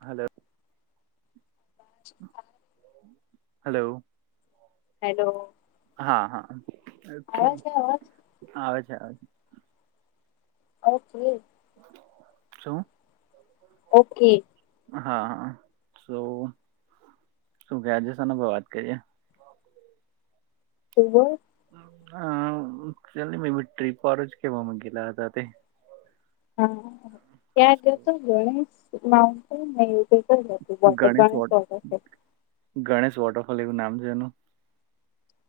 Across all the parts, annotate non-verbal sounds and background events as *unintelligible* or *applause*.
Hello hello hello હા હા આવે છે આવે છે ઓકે શું ઓકે હા હ તો શું ક જશેને ભાઈ વાત કરીએ. એર *unintelligible* હ ચ મે ટ્રીપ વારું જ કેવામાં ગેલા હતા તે. હા ત્યાં જતો ગણેશ માઉન્ટ ગણેશ એવું. વોટ *unintelligible* ગણેશ વોટરફોલ એવું નામ છે એનું.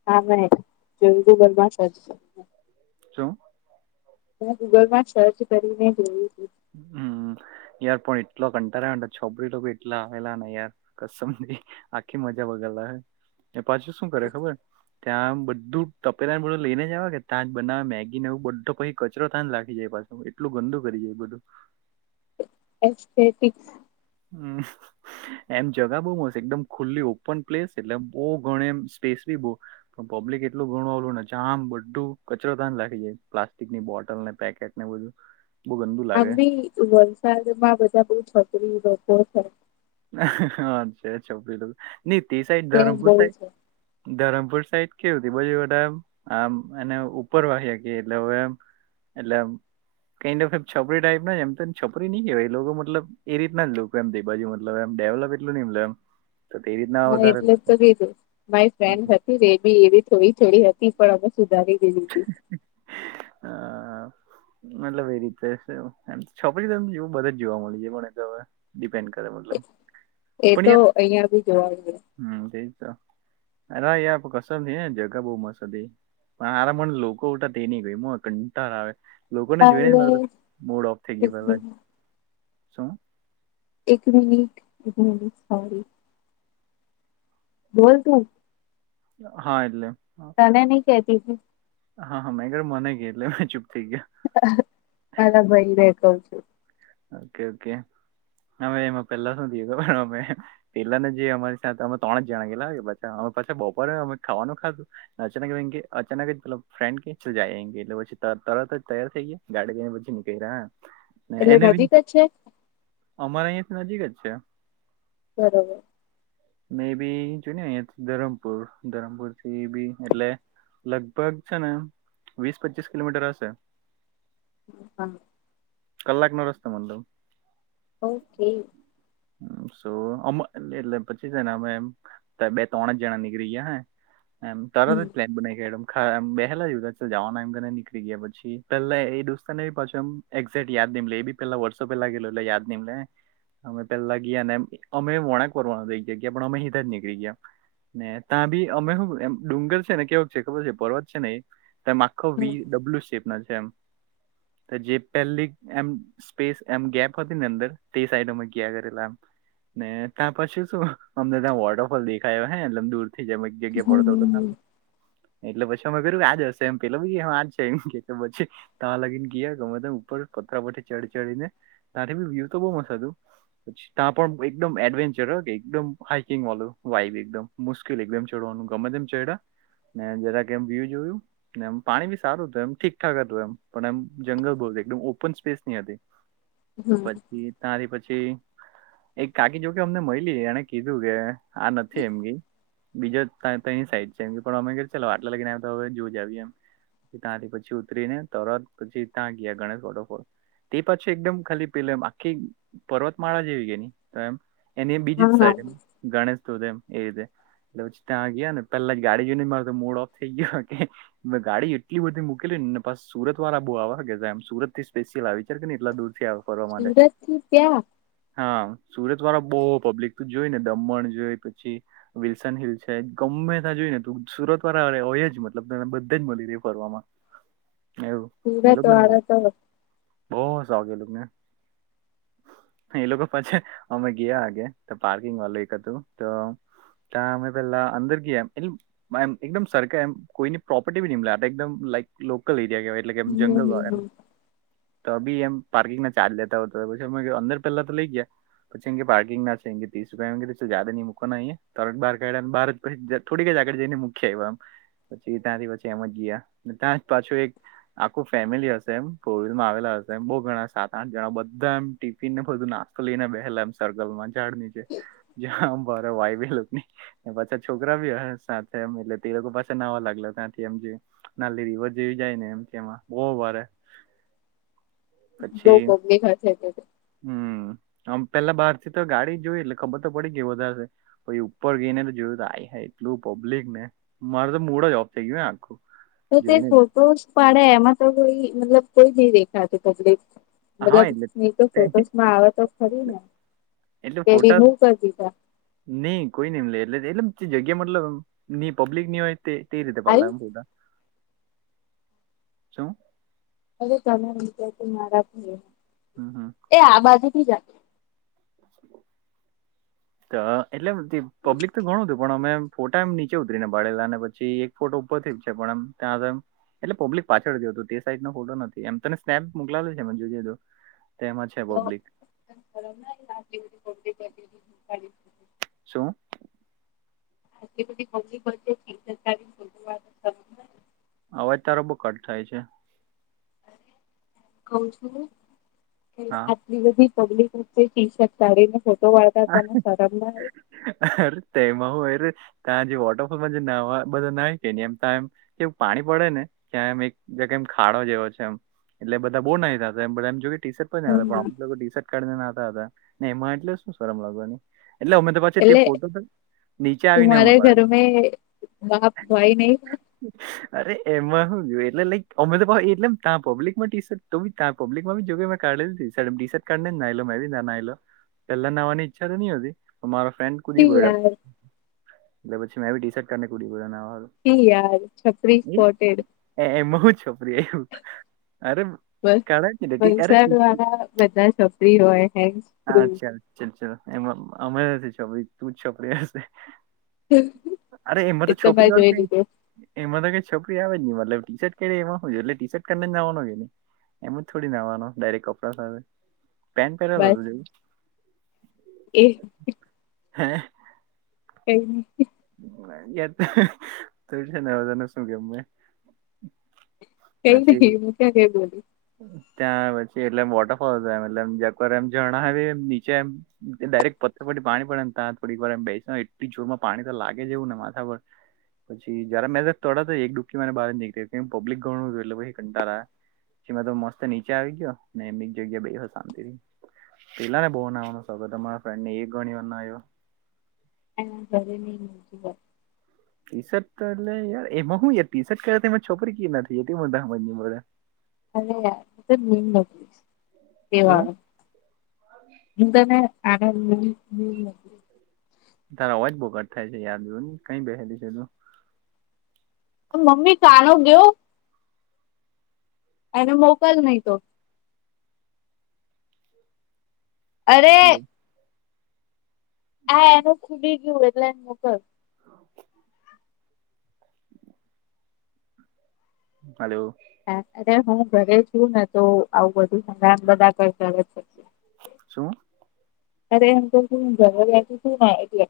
હા મે જોયું તું બરમાં જ છે. છો. મેં ગૂગલમાં સર્ચ કરીને જોયું છું. હમ. યાર પણ એટલો કંટા છોપરી ટી એટલા આવેલા ને યાર ક આખી મજા બગાલા હોય એ પાછું શું કરે ખબર ત્યાં બધું તપેલા ને બધું લઈને જવા કે ત્યાં જ બનાવે મેગી ને એવું બધો પછ કચરો તાજ લાગ જાય પા એટલું ગંદું કરી જાય બધું. એટિકસ. હમ. એમ જગા બઉ મસ્ત એકદમ ખુલ્લી ઓપન પ્લેસ એટલે બહ ગણી એમ સ્પેસ બી બ પણ પબ્લિક એટલું ગણવાલું ને જામ બધું કચરો તાન લખી જાય પ્લાસ્ટિકની બોટલને પેકેટ ના બધુ. આમ ભી વલસાડમાં બધા બઉ છતરી વ છેાય. હા છે છીલ ન તે સાઈડ ધરમપુર બહુ સાઈ છે ધરમપુર સાઈડ કેવું ત બજુધમ આમ એ ઉપર વાહ્યા ગ એટલે હવે એમ એટલે. કાન્ડ ઓફ છપરી ટાઈપ ના એમ છપરી નહી કેહેવાય લોકો મતલબ એ રીતના જ લોકો એમ બાજુ એ એમ ડવલપ એટલ નહી એમ એમ. તો તેવી રીતના હા વધારે એટલે જ લોકો તો કીધું મારી ફ્રેન્ડ હતી. રે બી એવી થોડી થોડી હતી પણ અમે સુધારી ગીધી હતી. હા. મતલબ એ રીતેમ છોપરી તોવું બધા જ જોવા મળી છે પણ તો હવે. ડિપેન્ડ કરે. મતલબ એ પણ તો યાર અહિયાં ભી જોવા જએ. હમ તેજ તો અરે યાર કસર થ ને જગા બહુ મસ હતી. હાર મને લોકો ઉટા તે નહ ગય કંટાર આવે. લોકોને જોઈ ને મા ગઈ મડ ઓફ થઈ ગયા પેલા શું. એક મન સ બોલ તુ. હા એટલે. તમે નહી કતી હતી. હા હા મેં ઘર મને ગયા એટલે મેં ચુપ થઈ ગયા. મારા ભાઈનેેખું છું. ઓકે ઓકે હવે એમાં પેલા શુંધીધ પણ અમે પેલાને જે અમારી સાથે અમે ત્રણ જણા ગેલાા અમે પાછા બપોરે અમે ખાવાનું ખાધું અચાનક અચાનક જ ફ્રેડ જાય એટલે પછી તરર તૈયાર થઈ ગયા. ગાડી જને બુછી ન કેરા. એને એટલે બી નજીક જ છે અમારા અહીંથી નજીક જ છે. બરોબર. મે બી જો ધરમપુર ધરમપુર થી બી એટલે લગભગ છે ને વીસ પચીસ કિલોમીટર હશે. હમ. કલાક નો રસ્તા મન તો ઓકે. હ સો અમ એ એલે પછી છેને અમે એમ બે ત્રણ જણા નીકળી ગયા હે એમ તરત જ હમ પ્લેન બનાઈ ગેયલો અ બેહેલા *unintelligible* જાવાના એમને નીકળી ગયા પછી પેલા એ દોસ્તો ને પાછમ એક્ઝેટ યાદ ની એબી પેલા વોટ્સએપ પે લાગેલો એટલે યાદ ની મને અમે પેલા ગ્યા ને અમે વણાંકનું વળવા નું રઈ ગ્યા પણ અમે ત્યાં જ નીકળી ગયા ને તા બી અમે હુ અમે ડુંગર છે ને કેવુ છે ખબર છે પર્વત છે ને તેમાં ખો હમ વી ડબલુ શેપ ના છે એમ જે પહેલી એમ સ્પેસ એમ ગેપ હતી ને અંદર તે સાઈડમાં ગ્યા કરેલા ને ત્યા પછી શું અમને ત્યાં વોટરફોલ દેખાયો હે એમ દૂર થી જેમ એક જગ્યા હમ પડતો હતો હમ *unintelligible* એટલે પછી અમે કર્યું કે આ જ હશે એમ પેલા બી આજ છે એમ કે પછી તાં લાગીને ગ્યા ગમે તેમ ઉપર પથરા પરથી ચડી ચડીને ત્યાંથી બી વ્યુ તો બઉ મસ્ત હતું પછી ત્યાં પણ એકદમ એડવેન્ચર હો કે એકદમ હાઈ કિંગ વાલુ વાયબ એકદમ મુશ્કેલ એકદમ ચડવાનું ગમેતમ ચયડા ને જરાક એમ વ્યુ જોયું. એમ પાણી બી સારું હતું એમ ઠીકઠાક હતું એમ પણ એમ જંગલ બહુ એકમ ઓપન સ્પેસ ની હતી *unintelligible* હમ્મ. તાથી પછી એક કાકી જોકે અમને મયલી એને કીધું કે આ નથી એમગી બીજો ત તઈ સાઈડ છે એમ અમે ચો આટલા લગીને આવ તો હવે જો જાએ એમ ત્યાંથી પછી ઉતરી ને તરત પછી ત્યાં ગયા ગણેશ વોટરફોર તે પછી એકદમ ખાલી પેલે એમ આખી પર્વતમાળા જ એવી એની એમ એની બીજી જ હા હા સાઈડ ગણેશ ધોધ એમ એ રીતે. લોછતા ગ્યા ને પેલા જ ગાડી જો ને માર તો મૂળ ઓફ થઈ ગ્યો મે ગાડી એટલી બધી મૂકેલી ને ને પાસ સુરત વાળા બહુ આ *unintelligible* કે એમ સુરત થી સ્પેશિયલ આવે વિચાર કે ને એટલા દૂરથી ફરવા માટે, સુરત થી ત્યાં હા સુરત વાળા બોહ પબ્લિક જોઈ ને દમણ જોઈ પછી વિલ્સન હિલ છે ગમે તા જોય ને ત સુરત વાળા આ હોય જ મતલબ તને બધે જ મળી રહે ફરવામાં *inaudible* પીરે તો આરત બવ હસુ આવતું તુને એ લોકો પછી અમે ગીયા આઘે પાર્કિંગ વાલુ એક હતું તો ત્યા અમે પેલા અંદર ગ્યા એટલે માં એકદમ સરખા એમ કોઈની પ્રોપર્ટી બી *unintelligible* એકદમ લાઈક લોકલ એરિયા કેવાય એટલે કે એમ હમ જંગલ હમ વાય એમ હમ તો બી એમ પાર્કિંગ ના ચાર્જ લેતા હોત તો પછી અમે કીધું અંદર પેલા તો લઈ ગયા પછી એમ કે પાર્કિંગ ના ત્રીસ રૂપિયા ની મૂકવાન નહીં હે તરણ બાર કાઢ બાર જ થોડીકઈ આગળ જઈને મૂકી આયવા અમે પછી ત્યાંથી પછી એમ જ ગયા તા જ પાછું એક આખું ફેમિલી હશે એમ પોવિલમાં આવેલા હશે એમ બહુ ગણા સાત આઠ જણા બધા એમ ટિફિન ને બધું નાસ્ કલીને બેહેલા એમ સર્કલ માં ઝાડ ની છે જ્યાં મારા વાયબી *unintelligible* પાછા છોકરા ભી હ સાથે એટલે તે લોકો પાસા નવા લાગલા ત્યાંથી એમ કે નલી રિવર જેવી જાય ને એમ એમાં બોહ વરે બહુ પછી પબ્લિક હશે તે તો હમ્મ આમ પેલા બહાર થી તો ગાડી જોય એટલે ખબર તો પડી ગઈ વધારે પહિ ઉપર ગઈ ને તો જોયું તો આય હાય એટલું પબ્લિક ને મારે તો મુળ જ ઓફ થઈ ગયું આખું તો તે જોઈને ફોટોસ પડ્યા એમાં તો કોઈ મતલબ કોઈ નહી દેખાત પબ્લિક હા મતલબ એટલે તો તે- ફોટોસમાં આવે તો ખરી ને કે રિમુવ કરી દીધા ની કોઈ નઈ એમ લે એટલે એટલે જગ્યા મતલબ ની પબ્લિક ની હોય તે તે રીતે પાલલા ફોટા શું અરે તમે વિચાર મારા છે હમ હમ એ આ બાજુ થી જા *unintelligible* ત એટલે પબ્લિક તો ઘણું હતું પણ અમે ફોટા એમ નીચે ઉતરી ને પાળેલા પછી એક ફોટો ઉપર થઈ જ છે પણ એમ ત્યાં આગળ એમ એટલે પબ્લિક પાછળ ગયો હતું તે સાઈઝ નો ફોટો નથી એમ તને સ્નેપ મોકલાયો છે મે જોજે તો તેમાં છે તો પબ્લિક પબ્લિક *unintelligible* શું આટલી બધી *unintelligible* *unintelligible* અવાજ તારો બહ કટ થાય છે. કુંહુ છું કે હા બધી પબ્લિક વચ્ચે ટી શર્ટ કાઢીને ફોટો વાળતા તને શરમ ના આવે અરે તોમાં હું યરે ત્યાં જે વોટરફોલમાં જે નાવા બધા નાય કે ની એમ તા એમ કે પાણી પડે ને કેયા એમ એક જગમ ખાડો જેવો છે એમ એટલે બધા બો નાયે ત્યાં તો એમ જો ટીસટ અ હા ટી શર્ટ કાઢીને નાતા હતા ને એમાં એટલે શું સરમ લાગવાની એટલે અમે પછી તે એટલે ફોટો નીચે આવીને હું તુમારે ઘર પાડેલો મે બાપ ભાઈ નહી અરે એમાં શું જોયું એટલે લાઈક અમે તો એટલેમ તા પબ્લિકમાં ટી શર્ટ તો તા પબ્લિકમાં જો મેં કાડેલી ટી શર્ટ એમ ટીશર્ટ કાઢીને જ નાયલો મેં બી તા નાયલો પેલા નવાની ઈચ્છા તો નહતી પણ મારો ફ્રેન્ડ કુદી છી પયડો યાર એટલે પછી મે બી ટી શર્ટ કાઢીને કૂદી પયડો નાહવા હારુ. છી યાર છપરી સ્પોટેડ એ એ માં હું છોપરી આવું અરે બસ કાઢા જ ને ટી- અરે વલસાડ ટી- વારા બધા છપરી હોય હે અચ્છાચા એમાં અમે નથી છપરી તું જ છપરી હશે અરે એમાં એ તો મેં છપરી વાળુ જોઈ કઈ લીધું એમાં તો કઈ છપરી આવે જ ની મતલબ ટી શર્ટ કાડે એમાં હું જે એટલે ટી શર્ટને કાર્ડને જ નાવાનો કે નહીં એમજ થોડી નાવાનો ડાયરેક્ટ કપડા સાથે પેન્ટ પહેરેલું બસ હતું જોવું એ હે કઈ ની *unintelligible* કઈ મેં પછી ની હું ક્યાં કંઈ બોલી ત્યાં પછી એટલેમ વોટરફોલમ હતો એમ એટલેમ એમ જરણાવ એમ નીચે એમ ડાયરેક્ટ પથ્થર પરથી પાણી પડે ને તા થોડીક વાર એમ બેયસા હોય એટલી જોરમાં પાણી તો લાગે જેવું ને માથા પર પછી જ્યારે મે તડત જ એક ડુબકી માને બાર નીકળી કે પબ્લિક ગણું હતું એટલે પછી કંટાળો આવે જેમાં તો મસ્ત નીચે આવી ગયો ને જગ્યા બેહયો શાંતિ થી પેલા ને બહુ નાવાનો સોંખ હતો મારા ફ્રેન્ડ ને એ ગણી વાર નાયો. એ ઘરે ની વા ટી શર્ટ તો એટલે યાર એમાં હું યાર ટી શર્ટ પેરે છોપરી કેવી રીતના થે જાય તે મનાતા હમજ ની પડે. અ શું તેવાણ આગળ *unintelligible* તારો અવાજ બહુ કટ થાય છે યાર જોને કાંઈ બેહેલી છે તું મમ્મી કાનો ગયો અએને મોકલ નહી તો અરે હલો હા એનું ખુલી ગયું એટલે એને મોકલ હલો હા અરે હું ઘરે છું ને તો આવું બધું હંગામ બધા કઈ કરે છે. શું. અરે એમ તો એટલે.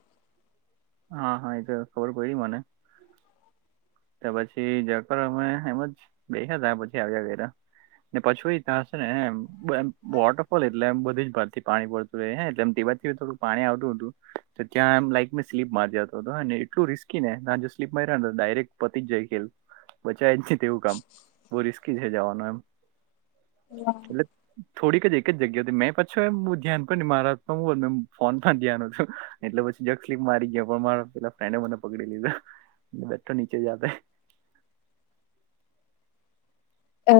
હા હા એ તો ખબર પ ર મને ત પછી જર અમે એમ જ ગયાયા ત્યા પછી આવ્યા ગયા. ને પછી એ થ હશે ને વોટરફોલ એટલે એમ બધી જ ભારથી પાણી પત એટ થોડું પાણી આવતું હતું તો ત્યાં લાઈક મે સ્લીપ માર જતો હતોને એટલું રિસ્ક કીને ના જો સ્પમાંઈ રહ ડારેક્ટ પતિ જ જાય કેલ બચાય નહી તેવું કામ બહુ રિસ્કી છે જવાનું એમ. *inaudible* *inaudible* થોડીક જ એક જગ્યા હતી મેં પછી હું ધ્યાન પણ મારા હું ફોન પણ ધ્યાન હતું. એટલે પછી જગ સ્લીપ મારી ગયો પણ મારા પેલા ફ્રેન્ડે મને પકડી લીધો બેઠો નીચે જ અ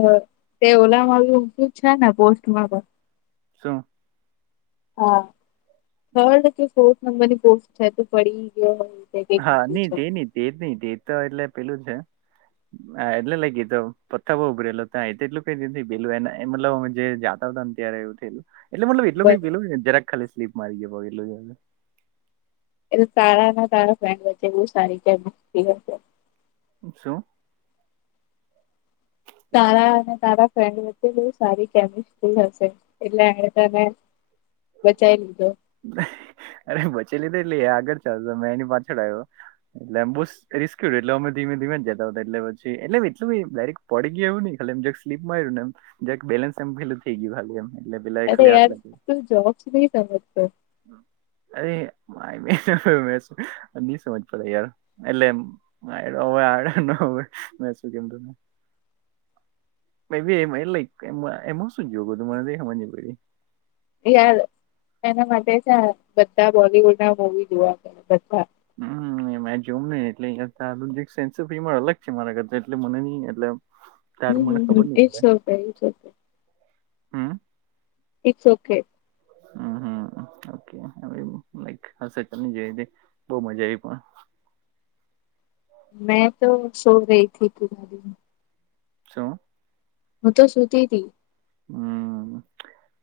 તે ઓલામાં છે ને પોસ્ટમાં પણ. શું. હા થર્ડ કે ફોર્થ નંબરની પોસ્ટ છે તો પડી ગયો. તે કઈક હા નીચું નઈ છે તે નઈ તેજ નહ તેજ તો એટલે પેલું છે. હા એટલે લઈ ગી તો પથ્થર બઉ ઉભરેે હતા એટું ક પેલું એ મતલબ અમે જે જાતા હતા. ત્યારે એવું થયું એટલેતલબ એટલ કઈ બરોબર પેલું જરા ખાલી સ્લી મારી ગ એલું એટ સારા ના તારા ફ્રેન્ડ વચ્ચે બ સારી કે છે. શું. તારા અને તારા ફ્રેન્ડ વચ્ચે બ સારી કેમિસ્ટ્રી હશે એટલે તને બચાઈ લીધો. અરે બચે લીધે એટલે આગળ ચાલ મેં એની પાછળ આવ્યો એટલેમ બુસ રિસ્કયુ એટલે અમે ધીમે ધીમે જતા હતા એટલે પછ એટલે એલું એ ડરેક પડી ગયાું ન ખા એમ સ્લીપ મા આવ્યું એમ. જેક બેલેન્સ એમ ભે થઈ ગયો ભાલી એમ. એટલે પેલા એ અરે ખાલી હાથ યાર લાગે તુ જોબસ ન સમજતો. અરે નહી સમજ પતા યાર એટલે આ હવે આ ન હવે મે શું કેમુંને એમાં શું જોયોરે યાર એના માટે છે બધા બોલીવુડ ના મવી જોવા મળ બધા. હમ્મ. જોમ એટ અલગ છેરા કર એટલે મને ન એટલે. હમ્મ તારું હમ્મ હમ્મ it's okay it's okay. Hmm. It's okay. હમ ઓકેક હશેની જો બહ મજા આવી પણ. મેં તો સો રહી થી. છો. હું તો સુતી તી. હમ્મ.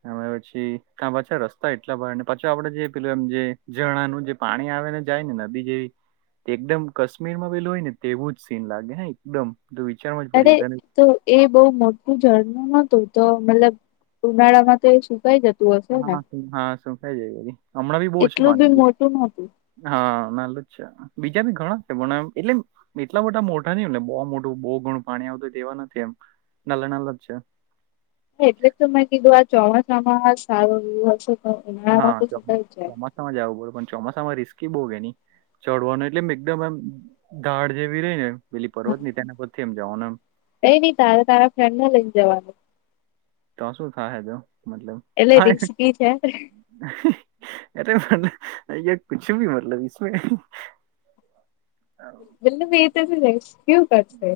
હ પછી ક પાછા રસ્તા એટલા બાર ને પાછ આપડે જે પેલું એમ જે ણનું જે. પાણી આવે ને જાય ને નદી જેવી. એકદમ કાશ્મીર માં પેલું હોય ને તેવું જ સીન લાગે હ એકદમ તો વિચારમાં જ અરે પડી જ તને. તો એ બહુ મોટું ઝરનું નતું તો મતલબ ઉનાળામાં તો એ સુકાઈ જતું. હશે ને હા હા શું ખાઈ જાય હમણાં બી બહુ છું એટલું બી પાણી. મોટું નતું હા નાાલુ જ છે બીજા ભી ઘણા છે બ એટલે. એટલા મોટા મોટા નહને બહુ મોટું બહુ ઘણું પાણી આવતું તેવા નથી એમ નલ નલ જ છે. એટલે જ તો મેં કીધું આ ચોમાસાોમાસા સારો ર હશે તો ઉનાળાવા તો શું થ જાય. માં જવું બોલો પણ ચોમાસામાંસ્કી બહુ ગ ની. ચડવાનું એટલે એકદમ એમ દાડ જેવી રેય ને પેલી પર્વત ની તેના પરથી એમ જવાનું એમ. એઈ ની તારે તારા ફ્રેન્ડને લઈ જવાનું. તોસું થાહે તો મતલબ. એટલે હા રીક્સ બી છે કુછ ભી મતલબ ઇસ્મે હાં *unintelligible* રેસ્ક્યુ કરશે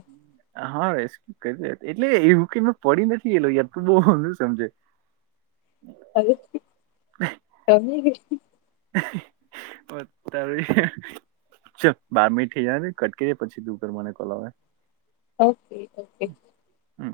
હા એજ કે જે એટલે કેએવુપડી નથી એલો યાર તો બહું સમજે *unintelligible* ઓ તારી ચ બાર મિનિટ થઇ જવાદે કટ કરીયે પછી *unintelligible* ઓકે ઓકે. હમ